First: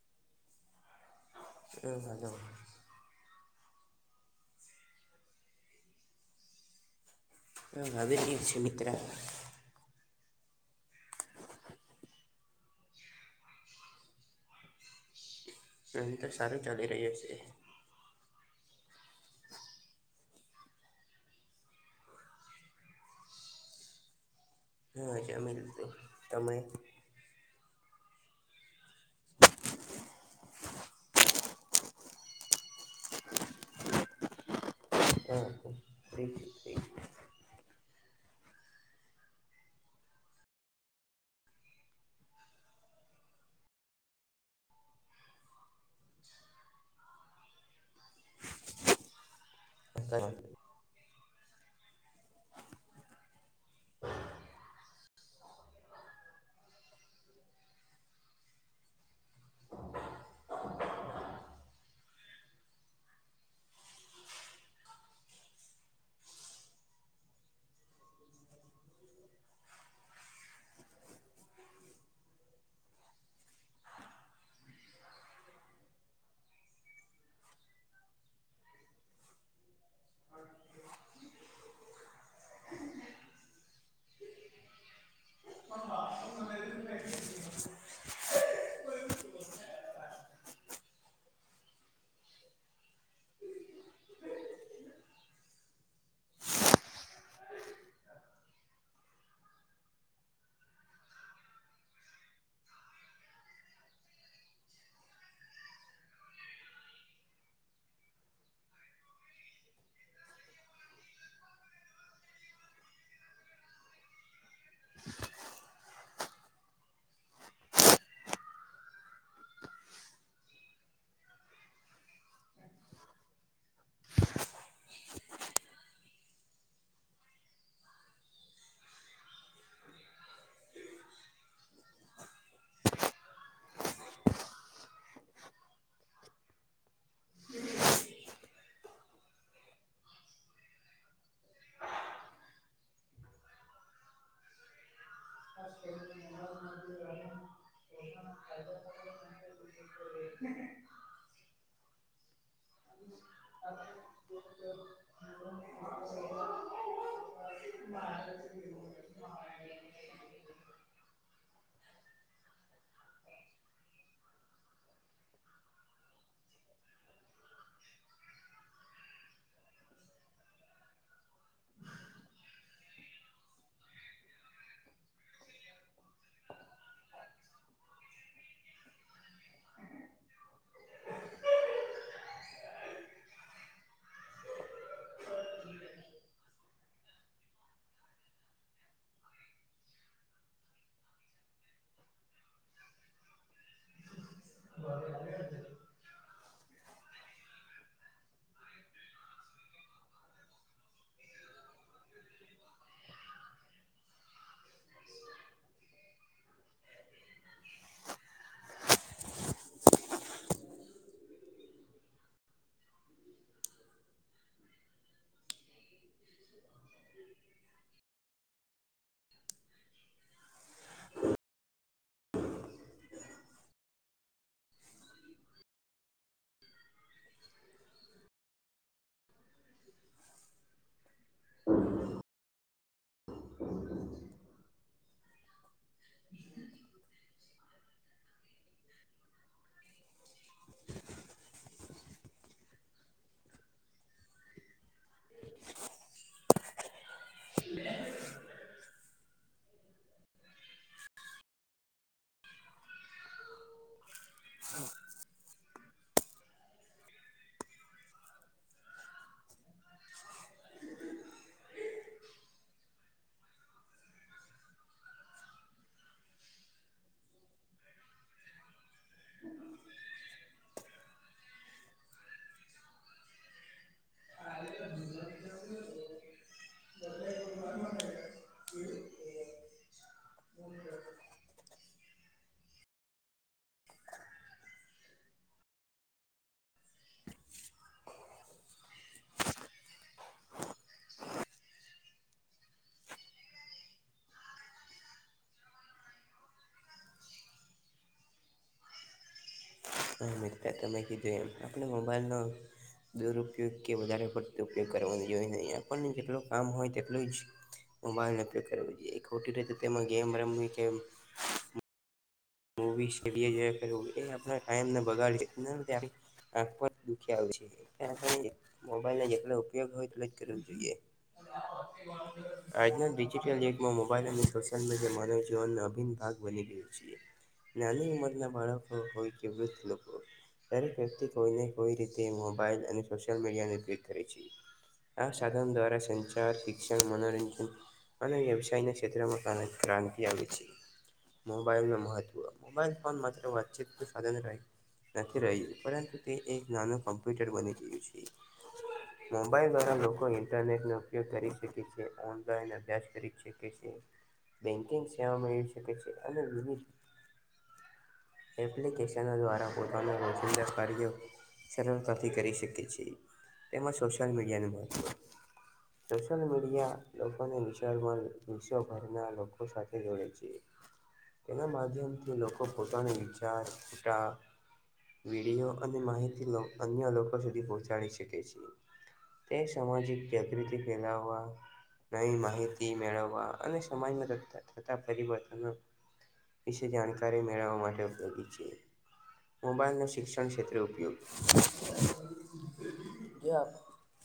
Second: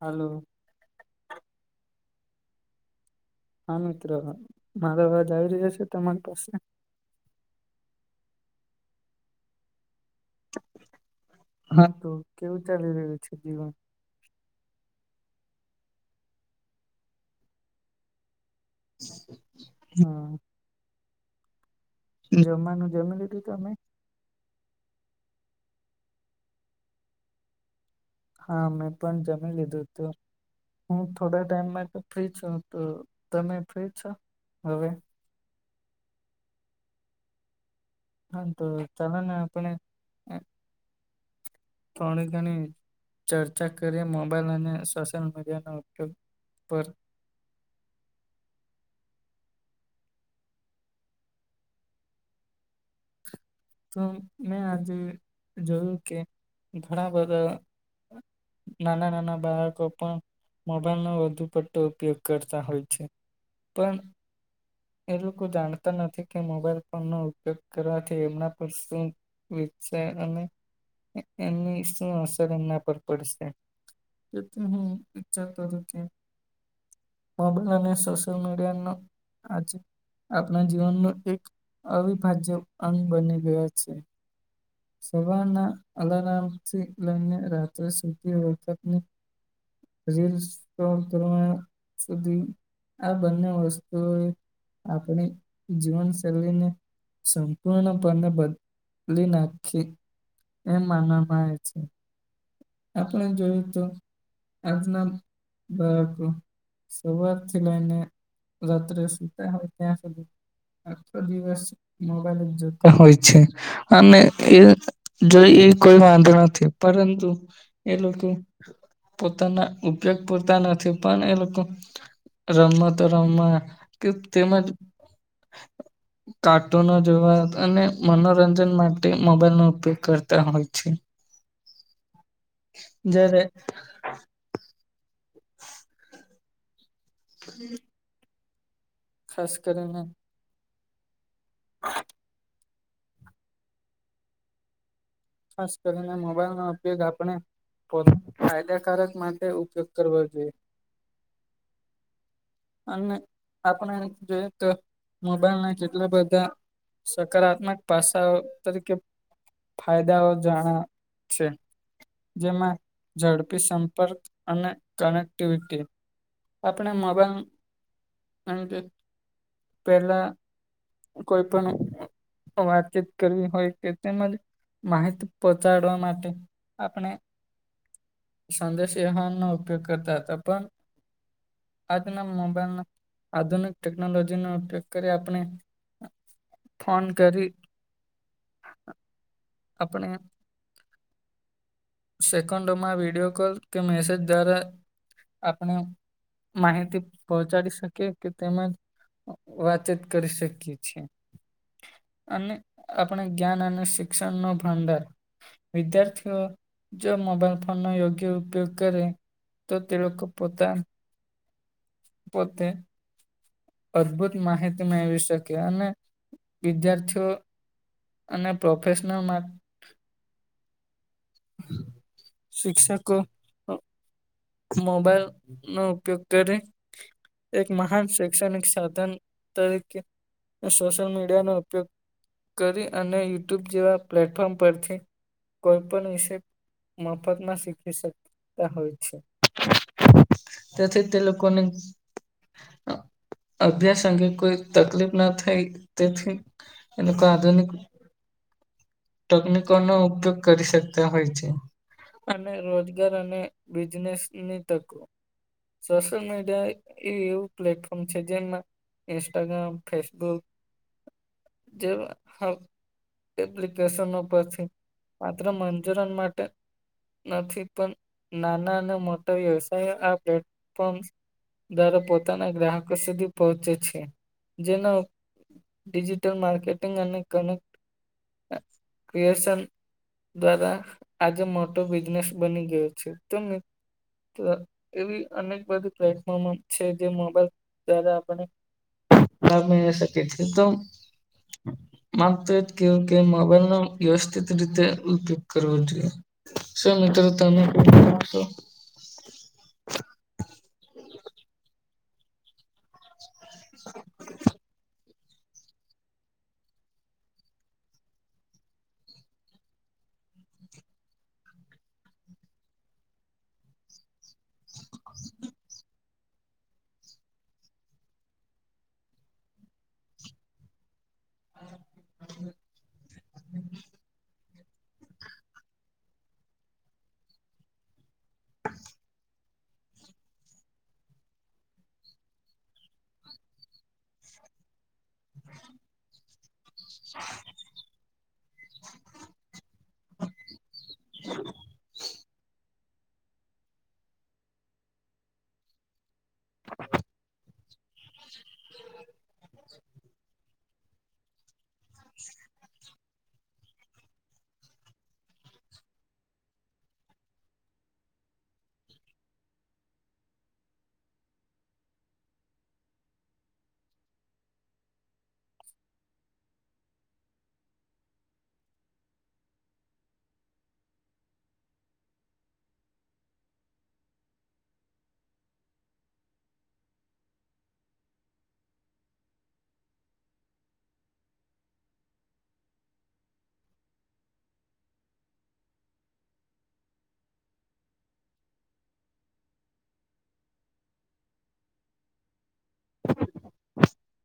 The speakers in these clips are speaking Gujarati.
હલો. એ વાજ હા મિત્રો મારાવાજ આવી રહ્યા છે તમારી પાસે. હ અ શષમિત્ર હા તો કેવું ચાલી રહ્યું છે જીવન. અ તો સારું ચાલી રહી છે એ હા [inaudible] [unintelligible] જમમાનું જમી લીધું તમે હા જમે તમે હા મેં પણ જમી લીધું હતું હું થોડા ટાઈમમાં તો ફ્રી છું તો તમે ફ્રી છો હવે હા [inaudible] [unintelligible] એ [inaudible] હા તો ચાલ ને આપણે તોડ ગની ચર્ચા કરી મોબાઈલ અને સોશિયલ મીડિયા ના ઉપયોગ પર હંધ [inaudible] તો મેં આજે જોયું કે ઘણા બધા નાના નાના બાળકો પણ મોબાઈલનોો વધુ પટ્ટો ઉપયોગ કરતા હોય છે પણ એ લોકો જાણતા નથી કે મોબાઈલ ફોન નો ઉપયોગ કરવાથી એમના પસ વસા અને એની શું અસર એમના પર પડશે. તે ત વિચચાર કરો કે મોબાઈલ અને સોશિલ મીડિયાનો. આજે આપણા જીવનનો એક અવિભાજ્ય અંગ બની ગયા છે. સવારના અલારમથી લઈને રાત્રે સુધી વખતની. શરી સુધી આ બંને વસ્તુ. આપણી જીવનશૈલીને સંપૂર્ણપણે લી નાખી એમ માનવામાં આવે છે. આપણે જોઈ તોું આજના બાળક શરૂઆત થી લઈને રાત્રે સુતા હોય, ત્યાં સુધી આો દિવસ મોબાઈલ જોતા હોય છે. અને એ જો એ કોઈ વાંધો નથી પરંતુ એ લોકો પોતાના ઉપયોગ પતા નથી, પણ એ લોકો રમવા તો રમવા કે તેમજ કાર્ટૂનો જોવા અને મનોરંજન માટે મોબાઈલ નો ઉપયોગ કરતા હોય છે. જ્યારે હમ ખાસ કરીને હા ખાસ કરીને મોબાઈલ નો ઉપયોગ આપણે ફાયદાકારક માટે ઉપયોગ કરવા જોઈએ અ આપણે જોઈએ તો મોબાઈલ ના જેટલા બધા સકારાત્મક પાસાઓ તરીકે ફાયદાઓ જાણા છે. જેમાં ઝડપી સંપર્ક અને કનેક્ટિવિટી આપણે મબા અને પેલા કોઈ પણ વાતચીત કરવી હોય, કે તેમજ માહિત પહોચાડવા માટે આપણે સદ સહનો ઉપયોગ કરતા પણ આજના મોબાઈલ આધુનિક ટેકનોલોજીનોો ઉપયોગ કરી આપણે ફોન કરી આપણે સેકન્ડોમાં વિડીિયો કોલ કે મેસેજ દ્વારા આપણે માહિતી પહોંચાડી શકે કે તેમજ વાતચીત કરી શકીએ છીએ. અને આપણે જ્ઞાન અને શિક્ષણ નો ભંડાર વિદ્યાર્થીઓ જો મોબાઈલ ફોન ન યોગ્ય ઉપયોગ, કરે તો તિલક પોતા પોતે અદભુત માહિતી મેળવી શકે અને વિદ્યાર્થીઓ અને પ્રોફેશનલ શિક્ષાકો મોબાઈલ નો ઉપયોગ કરીે એક મહાન શૈક્ષણિક સાધન તરીકે સોશલ મીડિયા નો ઉપયોગ કરી અને યુટ્યુબ જેવા પ્લેટફોર્મ પરથી કોઈ પણ વિષ મફતમાં શીખી શકતા હોય છે. તેથી તે લોકોને અભ્યાસ અંગે કોઈ તકલીફ ના થાય તેથી એ લોકો આધુનિક તકનીિક નો ઉપયોગ કરી શકતા હોય છે. અને રોજગાર અને બિઝનેસ ની તકો સોશિયલ મીડિયા એ એવું પ્લેટફોર્મ છે. જેમાં ઇન્સ્ટાગ્રામ ફેસબુક જે માત્ર મંજૂરન માટે નથી પણ નાના અને મોટા વ્યવસાય આ દાર પોતાના ગ્રાહકો સુધી પહોંચે છે. જેના ડિજિટલ માર્કેટિંગ અને કનેક્ટ કે ક્રિએશન દ્વારા આજે મોટો બિઝનેસ બની ગયો છે તો મ એવી અનેક બધી પ્લેટફોર્મ છે જે મોબાઈલ દ્વારા આપને મે શ કે તો માનતો કે કે મોબાઈલ નો વ્યવસ્થિત રીતે ઉપયોગ કરવો જોઈએ. મીટર તમેશો. અ તો કું આપણા મોબાઈલનો દુરુપયોગ કે વધારે પડતો ઉપયોગ કરવાની જોઈએ નહીં આપણને જેટલ કામ હોય તેટલું જ. મોબાઈલનો ઉપયોગ કરવો જોઈએ ખોટી રીતે તેમાં ગેમ રમવી કે મવીડીએ આપ ટાઈમને બગાડી. આંખો જ દુખી આવે છે મોબાઈલને જેટલો ઉપયોગ હોય એટલે જ કરવો જોઈએ. હ [inaudible] આજના ડિજિટલ યુગમાં મોબાઈલ અને સો માનવ જીવન ન અભિન ભાગ બની ગયું છે. ના્ઞની ઉંમરના બાળકો હોય કે વૃદ્ધ લોકો હોય. દરેક વ્યક્તિ કોઈને કોઈ રીતે મોબાઈઇલ અને સોશિયલ મીડિયાને ટ્વટ કરે છે. આ સાધન દ્વારા સંચાર શિક્ષણ મનોરંજન અને વ્યવસાયના ક્ષેત્રમાં ઘક ક્રાંતિ આવે છે મોબાઈલનું મહત્ત્વ મોબાઈલ ફોન માત્ર વાતચીત તો સાધન રહેહી નથી રહ્યું પરંતુ તે એક નાનું કોમ્પ્યુટર બની ગયું છે. મોબાઈલ દ્વારા લોકો ઇન્ટરનેટ નો ઉપયોગ કરી શકે છે ઓનલાઈન અભ્યાસ કરી. સેવીકે છે. એપ્લિકેશન દ્વારા પોતાના કો સુંદર કાર્ય સરળતાથી કરી શકે છે. એમાં સોશિયલ મીડિયાનું મળવ સોશિયલ મીડિયા લોકોને વિશાળમાં વિશ્વભરના લોકો સાથે જોડે છે. તેના માધ્યમથી લોકો પોતાનો વિચાર છૂટ વિડીયો અને માહિતી અન્ય લોકો સુધી પહોંચાડી શકે છે તે સામાજિક જાગૃતિ ફેલાવવા નવી માહિતી મેળવવા અને સમાજમાં થતા પરિવર્તન વિશે જાણકારી મેળવવા માટે ઉપયોગી છે. મોબાઈલનો શિક્ષણ ક્ષેત્રે ઉપયોગ જે આપ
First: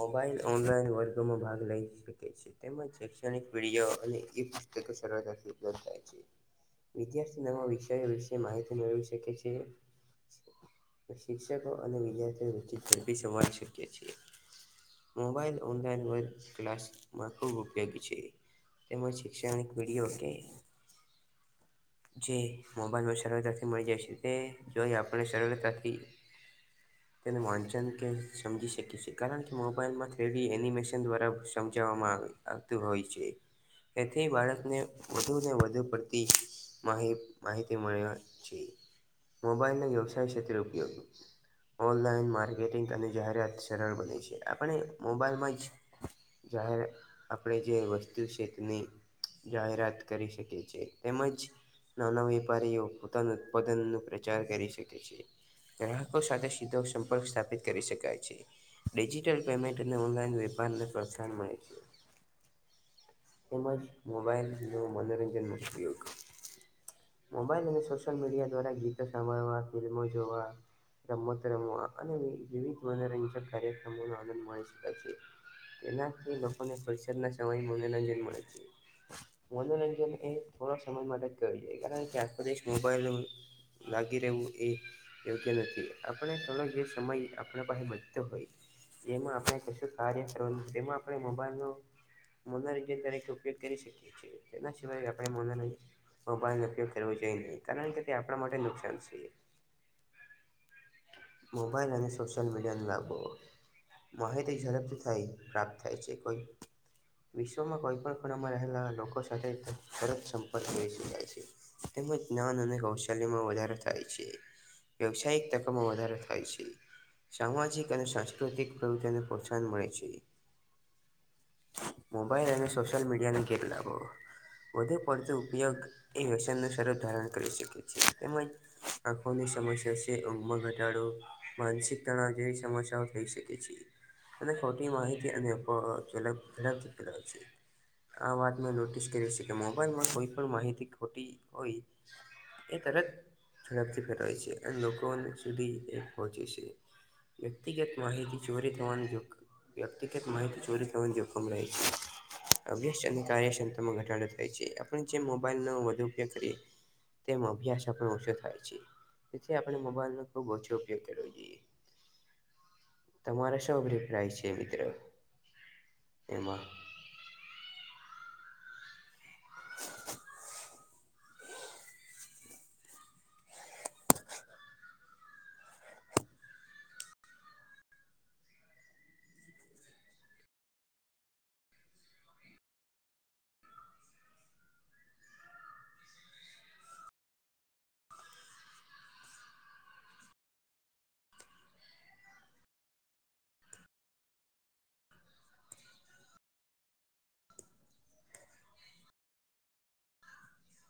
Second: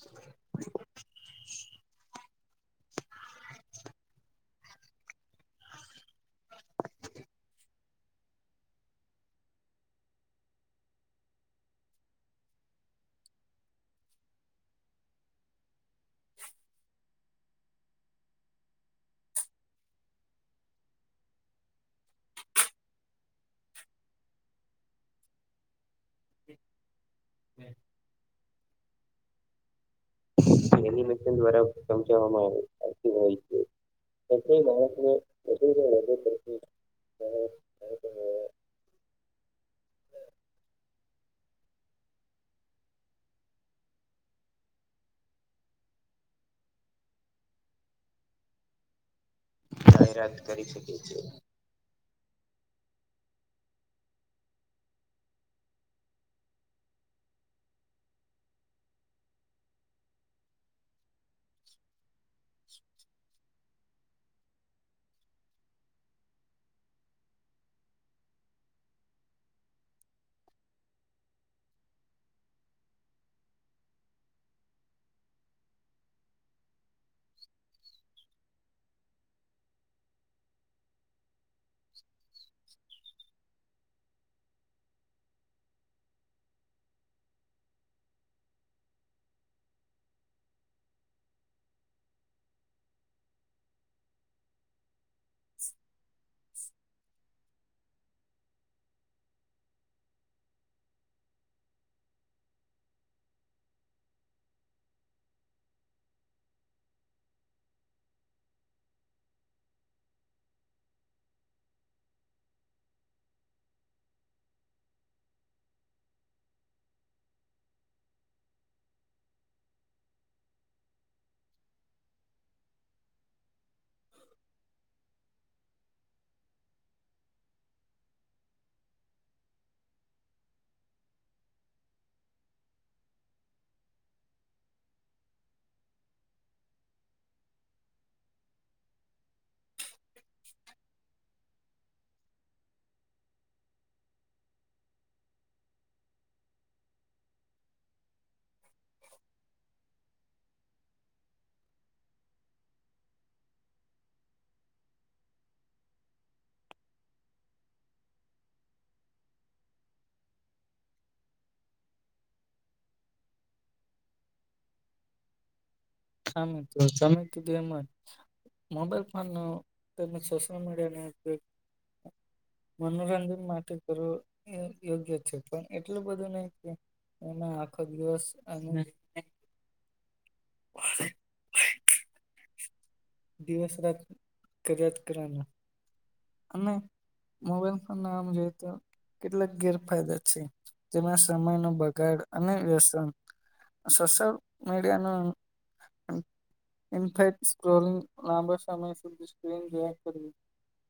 મોબાઈલ ઓનલાઈન વર્ગમાં ભાગ લઇ સકે છે. તેમજ શૈક્ષણિક વિડયો અને ઈ પુસ્તકોથી્ધ થાય છે. વિદ્યાર્થી નવા વિષયો વિશે માહિતી મેળવી શકે છે શિક્ષકો અને વિદ્યાર્થીઓ વચ ઝડપી સમાળ શકી છીએ મોબાઈલ ઓનલાઈન વર્ ક્લાસમાં ખૂબ ઉપયોગી છે તેમજ શિકષણિક પીઢઓ કે જે મોબાઈલમાં સરળતાથી મળી જાય છે તે જો આપને સરળતાથી. તે વાંચન કે સમજી શકી છે કારણ કે મોબાઈલ માંથી. તેવી એનિમેશન દ્વારા સમજાવવામાં આવતું હોય છે. તેથી બાળકને વધુ ને વધુ પડતી માહ માહિતી મળે છે. મોબાઈલ ન વ્યવસાય ક્ષેત્રે ઉપયોગ ઓનલાઈન માર્કેટિંગ અને જાહેરાત સરળ બને છે આપણે મોબાઈલમાં જ જાહેર આપણે જે વસ્તુ કેતની જાહેરાત કરી શકે છે તેમજ નાના વેપારીઓ પોતાના ઉત્પાદનનો પ્રચાર કરી શકે છે. ગ્રાહકો સાથે સીધો સંપર્ક સ્થાપિત કરી શકાય છે. ડિજિટલ પેયમેૅન્ટને ઓનલાઇન વ્યાપારને પ્રોસાાનમાં છે. તેમજ મોબાઈલનો મનોરંજનનો ઉપયોગ મોબાઈલ અને સોશિયલ મીડિયા દ્વારા ગીતો સાંભળવા ફિલ્મો જોવા. રમત રમવા અને વિવિધ મનોરંજક કાર્યક્રમોનોો આનંદ મા શકાય છે. તેનાથી લોકોને પરિસદ ના સમય મનોરંજન મળે છે. મનોરંજન એ થોડા સમય માટે એ કારણ કેારપ દેશ મોબાઈલ લાગ આપ સમય આપ પાસેતો હોય. એમાં આપણે કશું કાર્ય કરવાનું એમાં આપણે મોબાઈલ ન મનોરંજન તરીકે ઉપયોગ કરી શકીએ છીએ તેના સિવાય આપણે મનોરંજન. મોબાઈલનો કરવો જોઈ ન કારણ કે તે આપણા માટે નુકસાન છે. મોબાઈલ અને સોશિયલ મીડિયાને લાભો માહિત ઝડપથી થાય પ્રાપ્ત થાય છે કોઈ. વિશ્વમાં કોઈપણ ખૂણામાં રહેલા લોકો સાથે સરત સંપર્ક હો છે તેમ જાન અને કૌશલ્યમાં વધારો થાય છે. વ્યવસાયિક તકોમાં વધારો થાય છે. સામાજિક અને સાંસ્કૃતિક પ્રવૃત્તિઓને પ્રોત્સાહન મળે છે. મોબાઇલ અને સોશિયલ મીડિયાને કેેટ લાગો. વધુ પડતો ઉપયોગ એ વ્યસન ન સ્વરૂપ ધારણ કરી શકે છે તેમજ. આખોની સમસ્યા છે ઉ ઘટાડો માનસિક તણાવ જેવી સમસ્યાઓ થઈ શકે છે. અને ખોટી માહિતી અનેેેલા છે. આ વાત મેં નોટિસ કરી્યું છે કે મોબાઈલમાં કોઈ પણ માહિતી ખોટી હોય. એ તરત ઝડપથી ફેલાય છે અને લોકો સુધી એ પહોંચે છે. વ્યક્તિગત માહિતી ચોરીિતવાણ યોગ. વ્યક્તિગત માહિતી ચોરી કરવા જો હુમ રહેહી અ્યા કાર્યક્ષમાં ઘટાડો થાય છે જે મોબાઈલ ન વધુ ઉપયોગ કરીએ તેમ અભ્યાસ આપણ ઓછો થાય છે. તેથી આપણે મોબાઈલ નો ખુબ ઓછો ઉપયોગ કરવો જોઈએ તમારા શૌ અભિપ્રાય છે મિત્રો. સામે તો તમે કીધું એમ જ. મોબાઈલ ફોનનો તેમજ સોશિયલ મીડિયાનેગ મનોરંજન માટે કરવું એ યોગ્ય છે પણ એટલું બધું નહી કે એના આખો દિવસ અ હ દિવસ રાત કરિયાત કરવાનું અને મોબાઈલ ફોન નાજ તો. કેટલાક ગેરફાયદા છે તેમાં સમયનો બગાડ અને વ્યસન સોશલ મીડિયા નો. લાંબા સમય સુધી સ્ક્રીન ગયા કરવી.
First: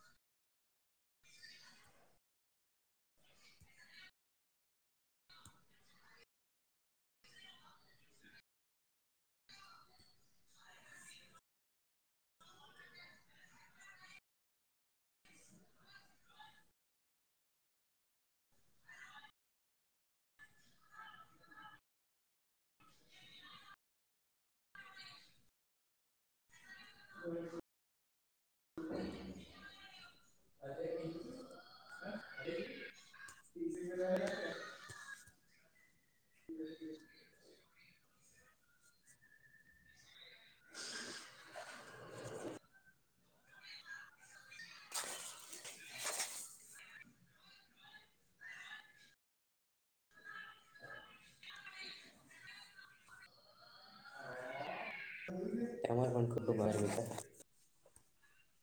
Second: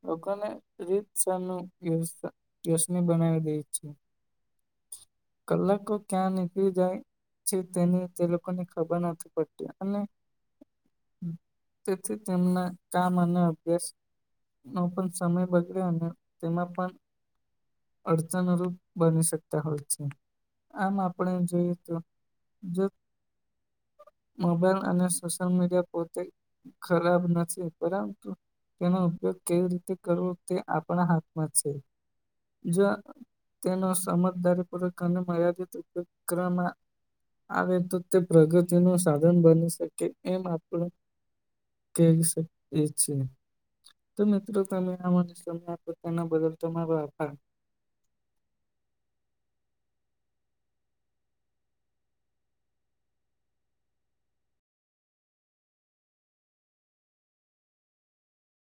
લોકોને રીતની બનાવી દે છે. કલા તો ક્યાં નીકી જાય. તેને તે લોકોને ખબર નથી પડતી અને તેથી તેમના કામ અને અભ્યાસ નો પણ સમય બગડે અને તેમાં પણ અડચણરૂૂપ બની શક. ય છે આમ આપણે જોઈએ તો મોબાઈલ અને સોશિયલ મીડિયા પોતે ખરાબ નથી. પરંતુ તેનો ઉપયોગ કેવી રીતે કરવો તે આપણા હાથમાં છે. જ તેનો સમ દરેક કામ માં અને મર્યાદિત ઉપયોગ કરવામાં આવે તો પ્રગતિ નું સાધન બની શકે એમ આપણ કે શ એ છે તો મિત્રો તમે આ મને સમય આપો તેના બદલ તમારો આભાર તમારો પણ ખૂબ ખૂબ આભાર મિત્ર